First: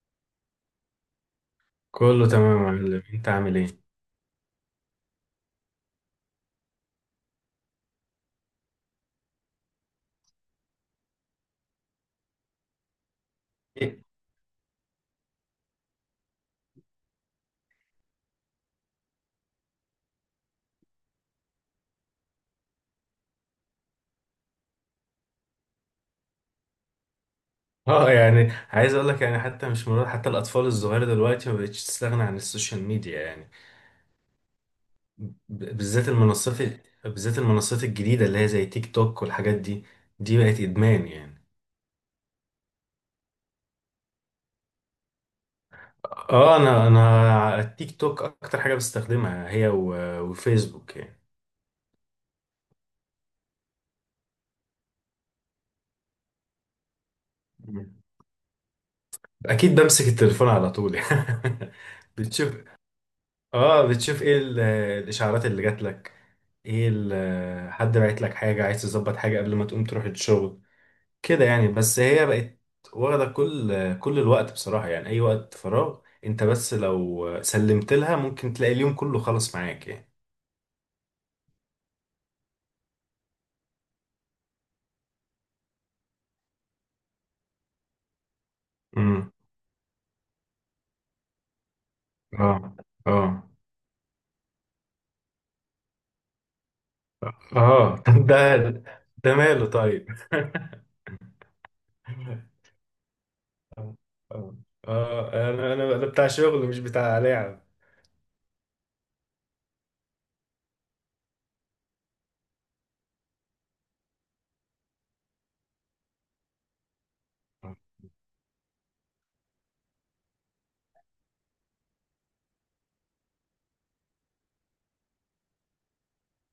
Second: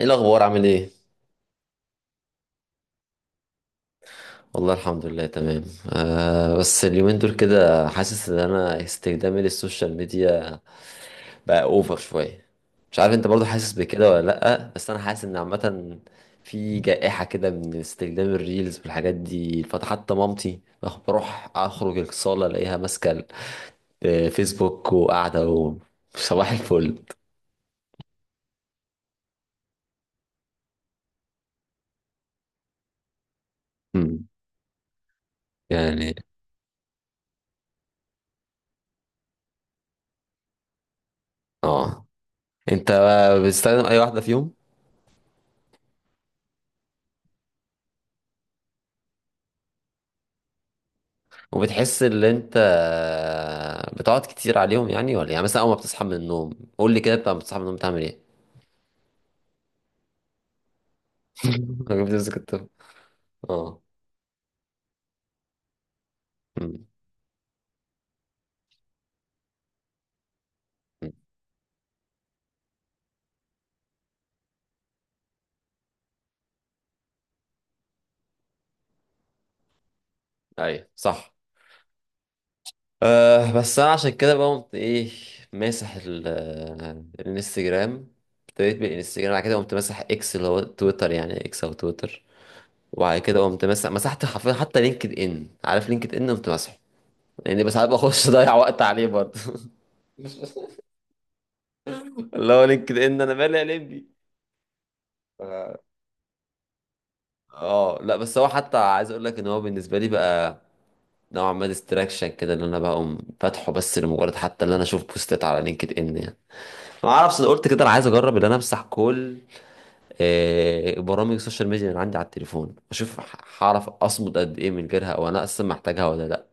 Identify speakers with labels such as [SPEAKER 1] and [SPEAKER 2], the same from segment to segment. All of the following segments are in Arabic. [SPEAKER 1] ايه الاخبار عامل ايه؟
[SPEAKER 2] كله تمام يا معلم، انت عامل ايه؟
[SPEAKER 1] والله الحمد لله تمام. آه بس اليومين دول كده حاسس ان انا استخدامي للسوشيال ميديا بقى اوفر شويه. مش عارف انت برضو حاسس بكده ولا لا، بس انا حاسس ان عامه في جائحه كده من استخدام الريلز والحاجات دي، فحتى مامتي بروح اخرج الصاله الاقيها ماسكه الفيسبوك وقاعده صباح الفل.
[SPEAKER 2] اه، يعني عايز اقول لك يعني حتى مش مرات، حتى الاطفال الصغيره دلوقتي ما بقتش تستغنى عن السوشيال ميديا يعني.
[SPEAKER 1] مم.
[SPEAKER 2] ب- بالذات
[SPEAKER 1] يعني.
[SPEAKER 2] المنصات الجديده اللي هي زي تيك توك والحاجات دي، دي بقت ادمان يعني.
[SPEAKER 1] اه. انت بتستخدم اي واحده فيهم؟
[SPEAKER 2] اه، انا التيك توك اكتر حاجه بستخدمها، هي وفيسبوك يعني.
[SPEAKER 1] وبتحس ان انت بتقعد كتير عليهم يعني ولا إيه؟ يعني مثلا اول ما بتصحى من النوم، قول لي كده بقى بتصحى من النوم
[SPEAKER 2] مم.
[SPEAKER 1] تعمل ايه؟
[SPEAKER 2] اكيد بمسك التليفون على طول يعني.
[SPEAKER 1] أنا بتمسك
[SPEAKER 2] بتشوف.
[SPEAKER 1] التليفون. اه.
[SPEAKER 2] اه، بتشوف ايه الاشعارات اللي جات لك،
[SPEAKER 1] أمم.
[SPEAKER 2] ايه حد بعت لك حاجه، عايز تظبط حاجه قبل ما تقوم تروح الشغل
[SPEAKER 1] أمم.
[SPEAKER 2] كده يعني. بس هي بقت واخده كل الوقت بصراحه، يعني اي وقت فراغ انت بس لو سلمت لها، ممكن تلاقي اليوم كله خلص معاك يعني.
[SPEAKER 1] ايوه صح. أه بس انا عشان كده بقى قمت ايه، ماسح الانستجرام. ابتديت
[SPEAKER 2] امم.
[SPEAKER 1] بالانستجرام، بعد كده قمت ماسح اكس اللي هو تويتر، يعني اكس او تويتر.
[SPEAKER 2] اه، اه،
[SPEAKER 1] وبعد كده قمت مسحت حرفيا حتى لينكد ان، عارف لينكد ان؟ قمت مسحه. لان بس ساعات
[SPEAKER 2] اه. طب
[SPEAKER 1] بخش اضيع
[SPEAKER 2] ده
[SPEAKER 1] وقت عليه
[SPEAKER 2] ده
[SPEAKER 1] برضه.
[SPEAKER 2] ماله طيب؟
[SPEAKER 1] اللي هو لينكد ان انا مالي يا
[SPEAKER 2] اه،
[SPEAKER 1] لمبي.
[SPEAKER 2] اه، انا انا أنا بتاع شغل مش بتاع لعب.
[SPEAKER 1] اه لا، بس هو حتى عايز اقول لك ان هو بالنسبه لي بقى نوعا ما ديستراكشن كده، ان انا بقوم فاتحه بس لمجرد حتى ان انا اشوف بوستات على لينكد ان يعني. ما اعرفش، انا قلت كده انا عايز اجرب ان انا امسح كل برامج السوشيال ميديا اللي عندي على التليفون، اشوف هعرف اصمد قد ايه من غيرها، او انا اصلا محتاجها ولا لا.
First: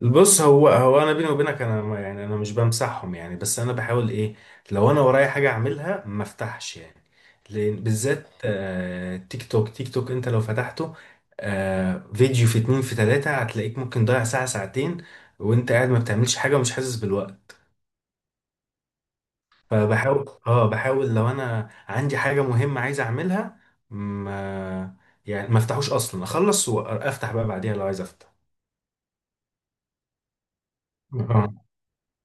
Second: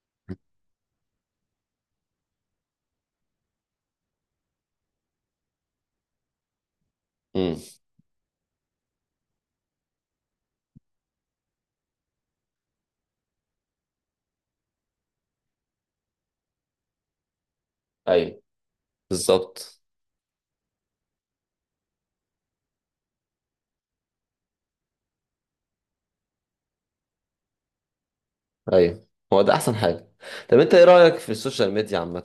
[SPEAKER 2] بص، هو انا، بيني وبينك، انا يعني انا مش بمسحهم يعني، بس انا بحاول ايه؟ لو انا ورايا حاجه اعملها ما افتحش يعني،
[SPEAKER 1] امم.
[SPEAKER 2] لان بالذات تيك توك، تيك توك انت لو فتحته، فيديو، في اتنين، في تلاته، هتلاقيك ممكن ضايع ساعه، ساعتين وانت قاعد ما بتعملش حاجه ومش حاسس بالوقت.
[SPEAKER 1] ايوه. بالظبط.
[SPEAKER 2] فبحاول اه بحاول لو انا عندي حاجه مهمه عايز اعملها، ما ما افتحوش اصلا، اخلص وافتح بقى بعديها لو عايز افتح.
[SPEAKER 1] ايوه هو ده احسن حاجه. طب انت ايه رايك في السوشيال ميديا عامه؟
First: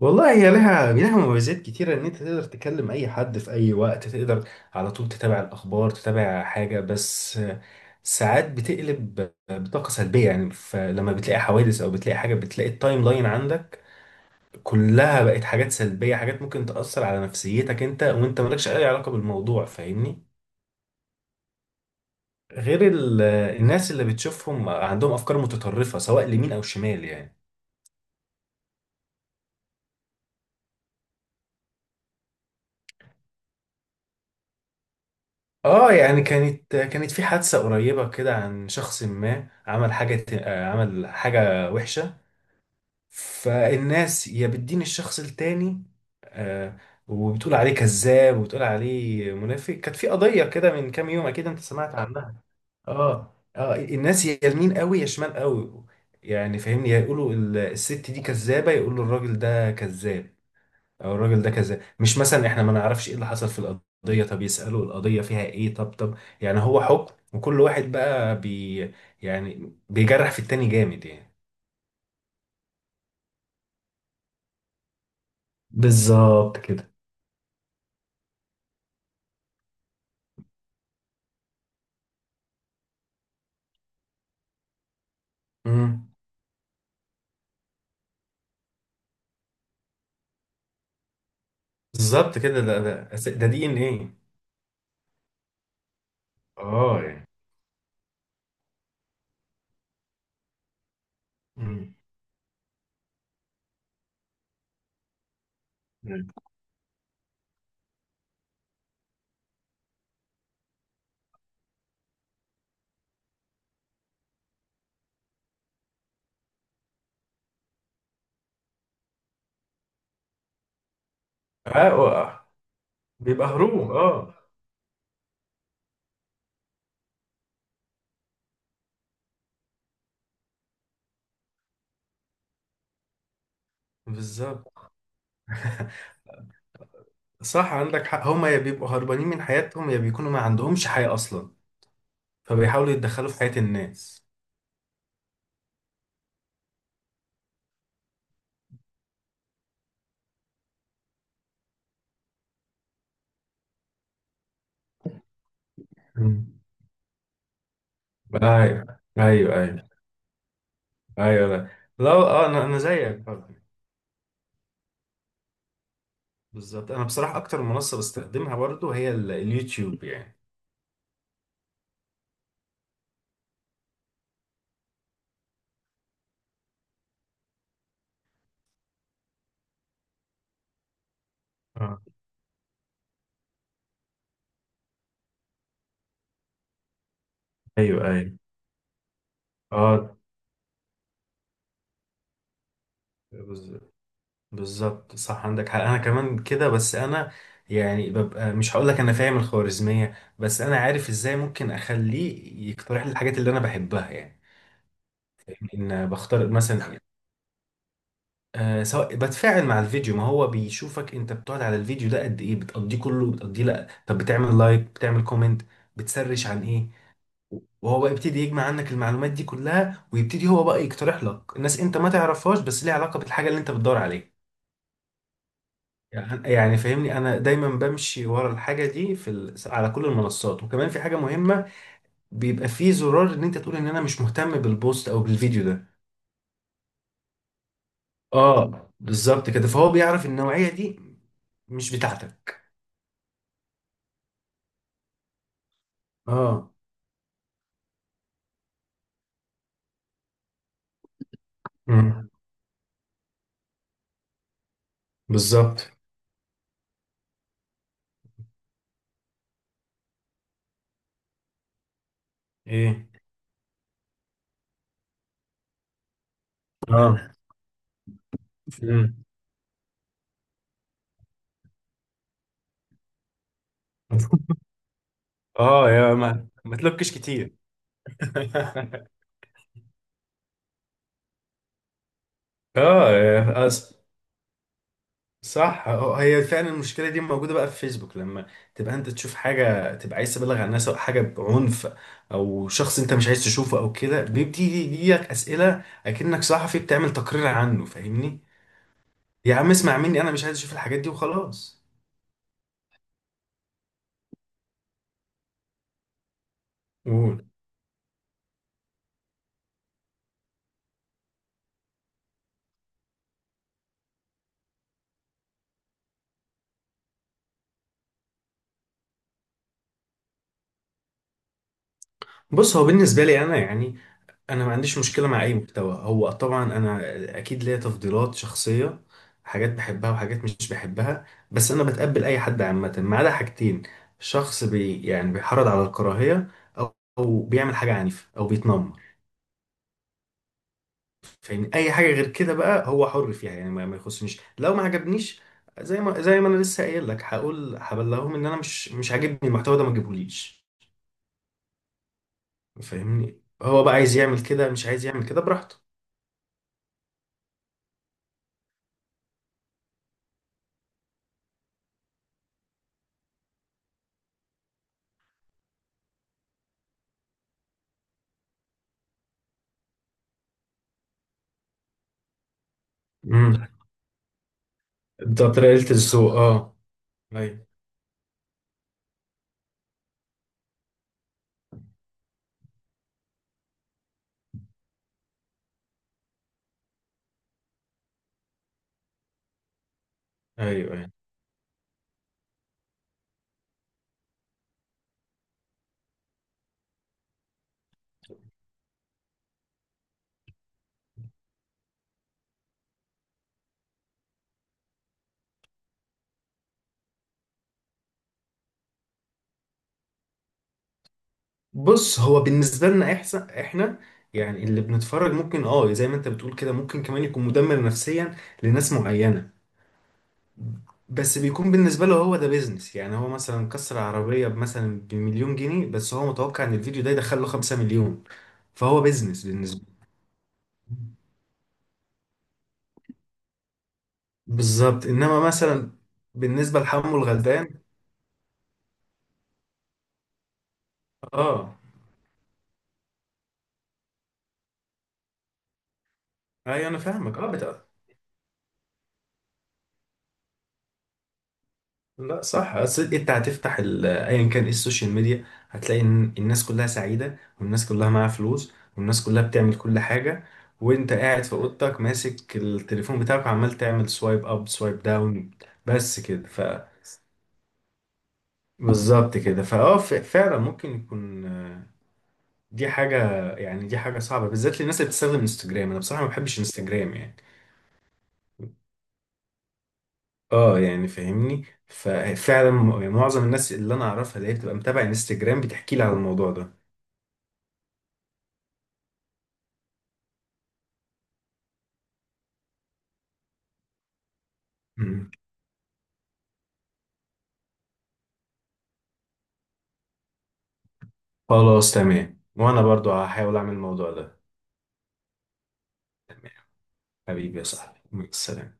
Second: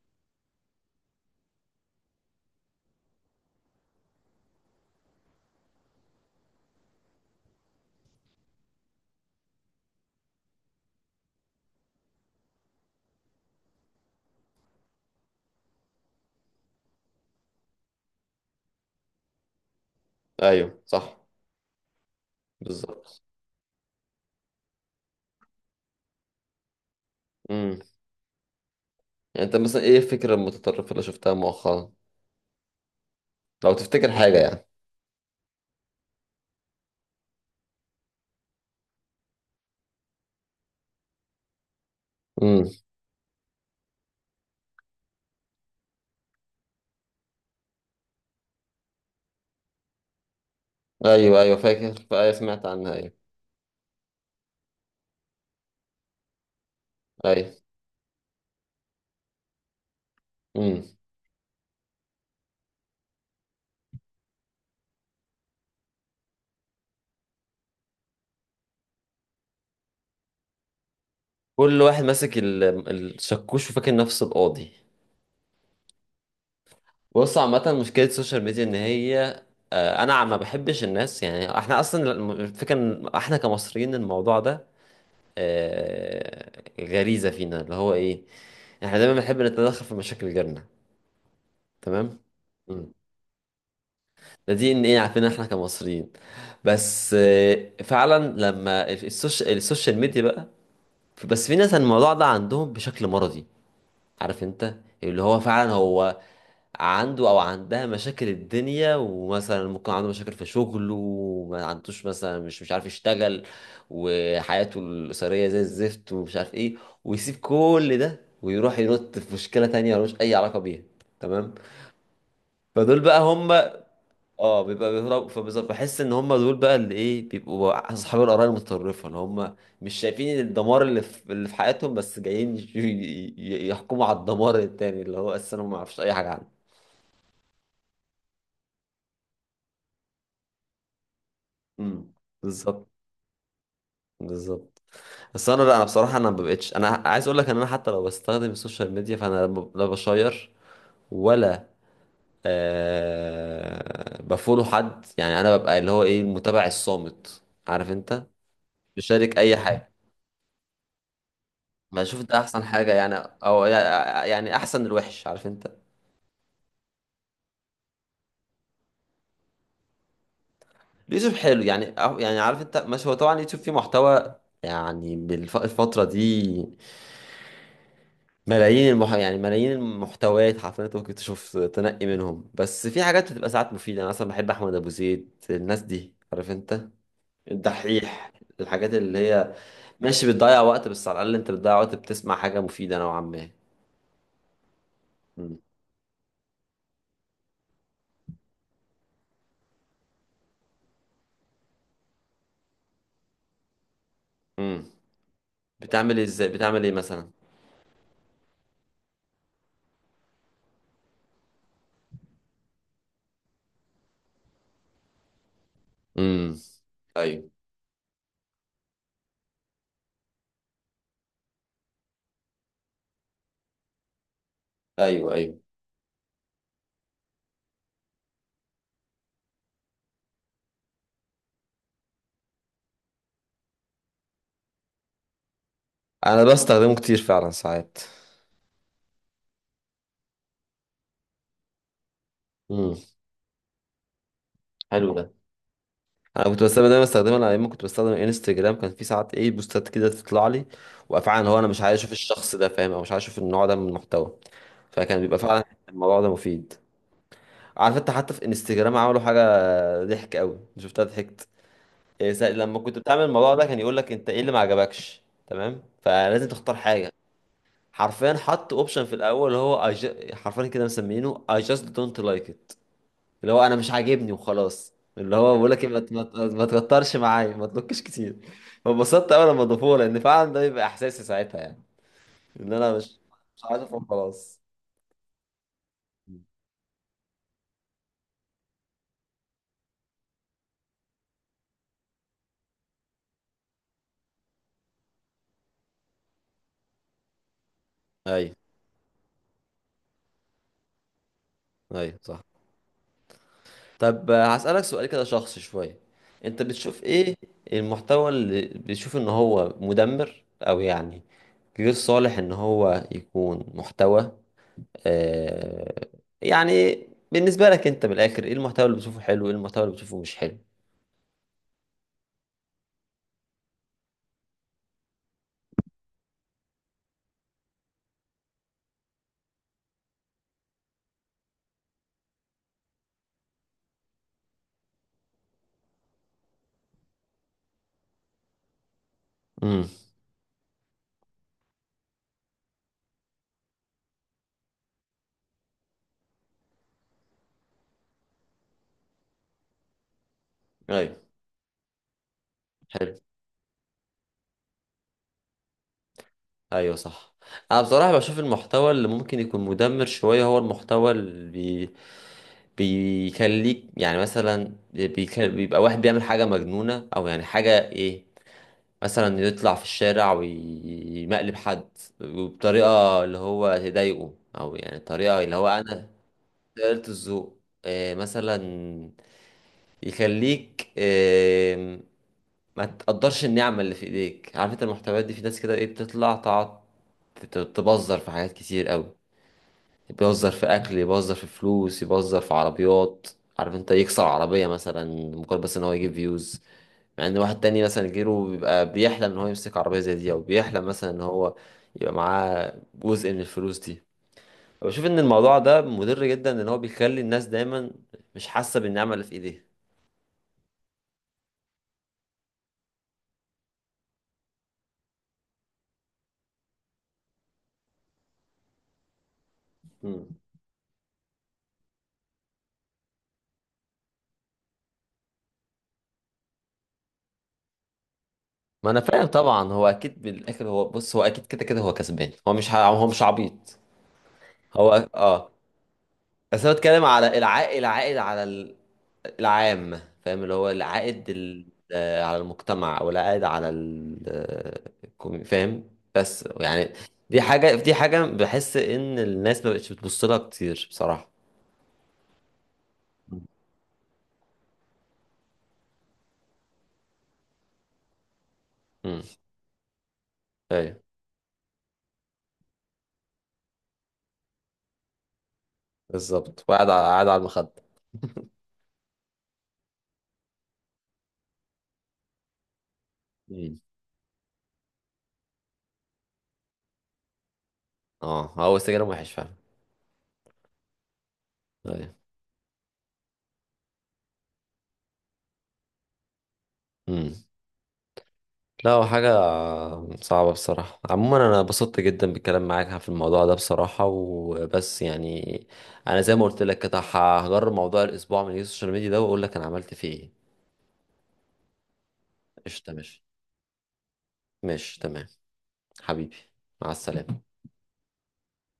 [SPEAKER 2] والله هي لها مميزات كتيرة، إن أنت تقدر تكلم أي حد في أي وقت، تقدر على طول تتابع الأخبار، تتابع حاجة. بس ساعات بتقلب بطاقة سلبية يعني، فلما بتلاقي حوادث أو بتلاقي حاجة، بتلاقي التايم لاين عندك كلها بقت حاجات سلبية، حاجات ممكن تأثر على نفسيتك أنت وأنت مالكش أي علاقة بالموضوع، فاهمني؟
[SPEAKER 1] ايوه صح.
[SPEAKER 2] غير
[SPEAKER 1] بالظبط.
[SPEAKER 2] الناس اللي بتشوفهم عندهم أفكار متطرفة سواء اليمين أو الشمال يعني.
[SPEAKER 1] امم. يعني انت مثلا ايه الفكره المتطرفه اللي شفتها مؤخرا، لو تفتكر حاجة يعني؟
[SPEAKER 2] اه يعني، كانت في حادثة قريبة كده، عن شخص ما عمل حاجة، عمل حاجة وحشة،
[SPEAKER 1] امم.
[SPEAKER 2] فالناس يا بتدين الشخص التاني، آه، وبتقول عليه كذاب وبتقول عليه منافق. كانت في قضية كده من كام يوم،
[SPEAKER 1] ايوه
[SPEAKER 2] أكيد
[SPEAKER 1] ايوه
[SPEAKER 2] أنت
[SPEAKER 1] فاكر،
[SPEAKER 2] سمعت
[SPEAKER 1] ايوه
[SPEAKER 2] عنها.
[SPEAKER 1] سمعت عنها، ايوه.
[SPEAKER 2] اه، اه، الناس يا يمين قوي يا شمال قوي يعني، فاهمني، يا يقولوا
[SPEAKER 1] ايوه.
[SPEAKER 2] الست دي كذابة، يقولوا الراجل ده كذاب
[SPEAKER 1] امم.
[SPEAKER 2] او الراجل ده كذا. مش مثلا احنا ما نعرفش ايه اللي حصل في القضيه؟ طب يسالوا، القضيه فيها ايه؟ طب يعني هو حكم، وكل واحد بقى يعني بيجرح في التاني جامد يعني.
[SPEAKER 1] كل واحد ماسك الشكوش وفاكر نفسه القاضي.
[SPEAKER 2] بالظبط كده.
[SPEAKER 1] بص، عامة مشكلة السوشيال ميديا ان هي، انا ما بحبش الناس، يعني احنا اصلا الفكرة ان احنا كمصريين الموضوع ده
[SPEAKER 2] امم.
[SPEAKER 1] غريزة فينا اللي هو ايه، احنا دايما بنحب نتدخل في مشاكل غيرنا. تمام.
[SPEAKER 2] بالظبط كده، ده
[SPEAKER 1] مم.
[SPEAKER 2] ده ده دي ان ايه.
[SPEAKER 1] ده DNA، عارفين احنا كمصريين.
[SPEAKER 2] اه
[SPEAKER 1] بس
[SPEAKER 2] يعني.
[SPEAKER 1] فعلا لما السوشيال ميديا بقى، بس في ناس
[SPEAKER 2] امم.
[SPEAKER 1] الموضوع ده عندهم بشكل مرضي. عارف انت، اللي هو فعلا هو
[SPEAKER 2] مم.
[SPEAKER 1] عنده او عندها مشاكل الدنيا، ومثلا ممكن عنده مشاكل في شغله وما عندوش، مثلا مش عارف يشتغل وحياته الأسرية زي الزفت ومش عارف ايه، ويسيب كل ده ويروح ينط في مشكلة تانية ملوش أي علاقة بيها. تمام.
[SPEAKER 2] اه. آه.
[SPEAKER 1] فدول بقى
[SPEAKER 2] بيبقى
[SPEAKER 1] هم.
[SPEAKER 2] هروب، اه.
[SPEAKER 1] اه بيبقى بيهرب، فبالظبط بحس ان هم دول بقى اللي ايه بيبقوا اصحاب القرايه المتطرفه اللي هم مش شايفين الدمار اللي في حياتهم، بس جايين يحكموا على الدمار
[SPEAKER 2] بالظبط.
[SPEAKER 1] التاني اللي هو اساسا هم ما يعرفوش اي حاجه عنه.
[SPEAKER 2] صح، عندك حق، هما يا بيبقوا هربانين من حياتهم يا بيكونوا ما عندهمش حياة أصلا،
[SPEAKER 1] امم. بالظبط.
[SPEAKER 2] فبيحاولوا يتدخلوا في حياة الناس.
[SPEAKER 1] بالظبط. بس انا لا انا بصراحه انا ما بقتش، انا عايز اقول لك ان انا حتى لو بستخدم السوشيال ميديا فانا لا بشير ولا بفولو حد، يعني انا ببقى اللي هو ايه
[SPEAKER 2] مم.
[SPEAKER 1] المتابع الصامت. عارف انت،
[SPEAKER 2] ايوه،
[SPEAKER 1] بشارك
[SPEAKER 2] ايوه،
[SPEAKER 1] اي
[SPEAKER 2] ايوه.
[SPEAKER 1] حاجه،
[SPEAKER 2] ايوه، لا. لا،
[SPEAKER 1] بشوف، ده
[SPEAKER 2] اه،
[SPEAKER 1] احسن
[SPEAKER 2] انا
[SPEAKER 1] حاجه يعني،
[SPEAKER 2] زيك برضه.
[SPEAKER 1] او يعني احسن الوحش، عارف انت.
[SPEAKER 2] بالظبط، انا بصراحه اكتر منصه بستخدمها برضه هي اليوتيوب يعني.
[SPEAKER 1] اليوتيوب حلو يعني. يعني عارف انت، مش هو طبعا اليوتيوب فيه محتوى يعني بالفتره دي يعني ملايين المحتويات حرفيا، انت ممكن تشوف
[SPEAKER 2] اه.
[SPEAKER 1] تنقي منهم، بس في حاجات بتبقى ساعات مفيده. انا مثلا بحب احمد ابو زيد، الناس دي، عارف انت،
[SPEAKER 2] ايوه،
[SPEAKER 1] الدحيح،
[SPEAKER 2] ايوه.
[SPEAKER 1] الحاجات اللي هي،
[SPEAKER 2] اه.
[SPEAKER 1] ماشي بتضيع وقت بس على الاقل انت بتضيع وقت بتسمع حاجه مفيده نوعا ما.
[SPEAKER 2] بز- بالظبط، صح، عندك حق، انا كمان كده. بس انا يعني ببقى، مش هقول لك انا فاهم الخوارزميه، بس انا عارف ازاي ممكن اخليه يقترح لي الحاجات اللي انا بحبها يعني.
[SPEAKER 1] امم.
[SPEAKER 2] ان
[SPEAKER 1] بتعمل
[SPEAKER 2] بختار
[SPEAKER 1] ازاي، بتعمل ايه
[SPEAKER 2] مثلا،
[SPEAKER 1] مثلا؟
[SPEAKER 2] سواء بتفاعل مع الفيديو، ما هو بيشوفك انت بتقعد على الفيديو ده قد ايه، بتقضيه كله بتقضيه لا، طب بتعمل لايك، بتعمل كومنت، بتسرش
[SPEAKER 1] امم.
[SPEAKER 2] عن ايه،
[SPEAKER 1] ايوه.
[SPEAKER 2] وهو بقى يبتدي يجمع عنك المعلومات دي كلها، ويبتدي هو بقى يقترح لك الناس انت ما تعرفهاش، بس ليها علاقة بالحاجة اللي انت بتدور عليها.
[SPEAKER 1] ايوه ايوه.
[SPEAKER 2] يعني فاهمني، انا دايما بمشي ورا الحاجة دي على كل المنصات. وكمان في حاجة مهمة، بيبقى فيه زرار ان انت تقول ان انا مش مهتم بالبوست او بالفيديو ده.
[SPEAKER 1] انا بستخدمه كتير فعلا ساعات.
[SPEAKER 2] اه، بالظبط كده، فهو بيعرف النوعية دي مش بتاعتك.
[SPEAKER 1] امم. حلو ده. انا كنت
[SPEAKER 2] اه.
[SPEAKER 1] بستخدم، دايما بستخدمه انا ايام ما كنت بستخدم انستجرام، كان في ساعات ايه بوستات كده تطلع لي وفعلا هو انا مش عايز اشوف
[SPEAKER 2] امم.
[SPEAKER 1] الشخص ده، فاهم؟ او مش عايز اشوف النوع ده من المحتوى، فكان بيبقى فعلا
[SPEAKER 2] بالظبط.
[SPEAKER 1] الموضوع ده مفيد. عارف انت حتى في انستجرام عملوا حاجه، ضحك قوي، شفتها، ضحكت. إيه لما كنت
[SPEAKER 2] ايه،
[SPEAKER 1] بتعمل الموضوع ده كان يقول لك انت ايه اللي ما عجبكش؟ تمام، فلازم تختار حاجه.
[SPEAKER 2] اه.
[SPEAKER 1] حرفيا حط اوبشن في
[SPEAKER 2] امم.
[SPEAKER 1] الاول اللي هو حرفيا كده مسمينه I just don't like it. اللي هو انا مش عاجبني وخلاص، اللي هو بقول لك إيه،
[SPEAKER 2] اه، يا ما
[SPEAKER 1] ما
[SPEAKER 2] ما تلوكش
[SPEAKER 1] تكترش
[SPEAKER 2] كتير.
[SPEAKER 1] معايا، ما تنكش كتير. فانبسطت اول لما ضافوها، لان فعلا ده يبقى احساسي ساعتها يعني ان انا
[SPEAKER 2] اه،
[SPEAKER 1] مش
[SPEAKER 2] يا
[SPEAKER 1] عارف وخلاص.
[SPEAKER 2] صح، هي فعلا المشكله دي موجوده بقى في فيسبوك، لما تبقى انت تشوف حاجه تبقى عايز تبلغ عن الناس، او حاجه بعنف، او شخص انت مش عايز تشوفه، او كده بيبتدي يجيلك اسئله اكنك صحفي بتعمل تقرير عنه، فاهمني؟
[SPEAKER 1] ايوه.
[SPEAKER 2] يا عم اسمع مني، انا مش عايز اشوف الحاجات دي وخلاص.
[SPEAKER 1] ايوه صح. طب هسألك سؤال كده شخصي شوية. انت بتشوف ايه
[SPEAKER 2] قول.
[SPEAKER 1] المحتوى اللي بتشوف ان هو مدمر، او يعني غير صالح ان هو يكون محتوى؟ آه يعني بالنسبة لك انت من الاخر ايه المحتوى اللي بتشوفه حلو، ايه المحتوى اللي بتشوفه مش حلو؟
[SPEAKER 2] بص، هو بالنسبه لي انا يعني، انا ما عنديش مشكله مع اي محتوى. هو طبعا انا اكيد ليا تفضيلات شخصيه، حاجات بحبها وحاجات مش بحبها، بس انا بتقبل اي حد عامه ما عدا حاجتين: شخص يعني بيحرض على الكراهيه، أو بيعمل حاجه عنيفه او بيتنمر.
[SPEAKER 1] امم.
[SPEAKER 2] فاهمني؟ اي حاجه غير كده بقى هو حر فيها يعني، ما يخصنيش، لو ما عجبنيش، زي ما انا لسه قايل لك، هقول هبلغهم ان انا مش عاجبني المحتوى ده، ما تجيبهوليش.
[SPEAKER 1] ايوه. حلو.
[SPEAKER 2] فاهمني؟ هو بقى عايز يعمل كده، مش عايز يعمل كده، براحته.
[SPEAKER 1] ايوه صح. انا بصراحه بشوف المحتوى اللي ممكن يكون مدمر شويه هو المحتوى اللي بي... بيخليك يعني، مثلا بيبقى واحد بيعمل حاجه مجنونه او يعني حاجه ايه، مثلا يطلع في الشارع ويمقلب حد وبطريقه اللي
[SPEAKER 2] امم.
[SPEAKER 1] هو تضايقه، او يعني طريقه
[SPEAKER 2] ده
[SPEAKER 1] اللي هو
[SPEAKER 2] طريقه
[SPEAKER 1] انا
[SPEAKER 2] الذوق، اه.
[SPEAKER 1] قلت الذوق،
[SPEAKER 2] ايوه،
[SPEAKER 1] مثلا يخليك ما تقدرش النعمة اللي في ايديك. عارف انت المحتويات دي في ناس كده ايه بتطلع تقعد تبذر في حاجات كتير قوي، يبذر في
[SPEAKER 2] ايوه،
[SPEAKER 1] اكل،
[SPEAKER 2] ايوه.
[SPEAKER 1] يبذر في فلوس، يبذر في عربيات، عارف انت، يكسر عربية مثلا مجرد بس ان هو يجيب فيوز، مع ان واحد تاني مثلا غيره بيبقى بيحلم ان هو يمسك عربية زي دي، او بيحلم مثلا ان هو يبقى معاه جزء من الفلوس دي. بشوف ان الموضوع ده مضر جدا، ان هو بيخلي الناس دايما مش حاسة بالنعمة اللي في ايديها.
[SPEAKER 2] بص، هو بالنسبه لنا احسن احنا يعني اللي بنتفرج، ممكن اه، زي ما انت بتقول كده، ممكن كمان يكون مدمر نفسيا لناس معينه،
[SPEAKER 1] مم.
[SPEAKER 2] بس بيكون بالنسبه له هو ده بيزنس يعني. هو مثلا كسر عربيه مثلا بمليون جنيه، بس هو متوقع ان الفيديو ده يدخل له 5 مليون،
[SPEAKER 1] ما انا
[SPEAKER 2] فهو
[SPEAKER 1] فاهم
[SPEAKER 2] بيزنس
[SPEAKER 1] طبعا،
[SPEAKER 2] بالنسبه
[SPEAKER 1] هو
[SPEAKER 2] له.
[SPEAKER 1] اكيد بالاخر هو، بص هو اكيد كده كده هو كسبان، هو مش عبيط. هو
[SPEAKER 2] بالظبط. انما
[SPEAKER 1] اه.
[SPEAKER 2] مثلا
[SPEAKER 1] بس انا
[SPEAKER 2] بالنسبه
[SPEAKER 1] بتكلم
[SPEAKER 2] لحمو
[SPEAKER 1] على
[SPEAKER 2] الغلبان.
[SPEAKER 1] العائد على العام، فاهم؟ اللي هو العائد
[SPEAKER 2] اه.
[SPEAKER 1] على المجتمع، او العائد على فاهم بس
[SPEAKER 2] ايوه،
[SPEAKER 1] يعني.
[SPEAKER 2] انا فاهمك،
[SPEAKER 1] دي
[SPEAKER 2] اه،
[SPEAKER 1] حاجة، دي حاجة بحس ان الناس ما بقتش بتبص لها كتير بصراحة.
[SPEAKER 2] لا، صح، اصل انت هتفتح ايا كان ايه السوشيال ميديا، هتلاقي ان الناس كلها سعيده، والناس كلها معاها فلوس،
[SPEAKER 1] امم.
[SPEAKER 2] والناس كلها بتعمل كل حاجه،
[SPEAKER 1] ايوه.
[SPEAKER 2] وانت قاعد في اوضتك ماسك التليفون بتاعك، وعمال تعمل سوايب اب، سوايب داون، بس كده.
[SPEAKER 1] بالظبط وقاعد قاعد على المخدة.
[SPEAKER 2] بالظبط كده. فعلا ممكن يكون، دي حاجه
[SPEAKER 1] مم.
[SPEAKER 2] يعني دي حاجه صعبه، بالذات للناس اللي بتستخدم انستجرام. انا بصراحه ما بحبش انستجرام يعني.
[SPEAKER 1] اه هو السجاير وحش فعلا.
[SPEAKER 2] اه يعني فاهمني،
[SPEAKER 1] ايوه.
[SPEAKER 2] ففعلا يعني معظم الناس اللي انا اعرفها، اللي هي بتبقى متابعه انستجرام، بتحكي لي على الموضوع ده.
[SPEAKER 1] مم. لا هو حاجة صعبة بصراحة. عموما أنا اتبسطت جدا بالكلام معاك في الموضوع ده بصراحة وبس
[SPEAKER 2] مم.
[SPEAKER 1] يعني. أنا زي ما قلت لك كده هجرب موضوع الأسبوع من السوشيال ميديا ده وأقول لك أنا عملت فيه إيه.
[SPEAKER 2] خلاص، تمام، وانا
[SPEAKER 1] قشطة
[SPEAKER 2] برضو
[SPEAKER 1] ماشي.
[SPEAKER 2] هحاول اعمل الموضوع ده.
[SPEAKER 1] ماشي تمام. حبيبي.
[SPEAKER 2] تمام.
[SPEAKER 1] مع السلامة.
[SPEAKER 2] حبيبي يا صاحبي، مع السلامة.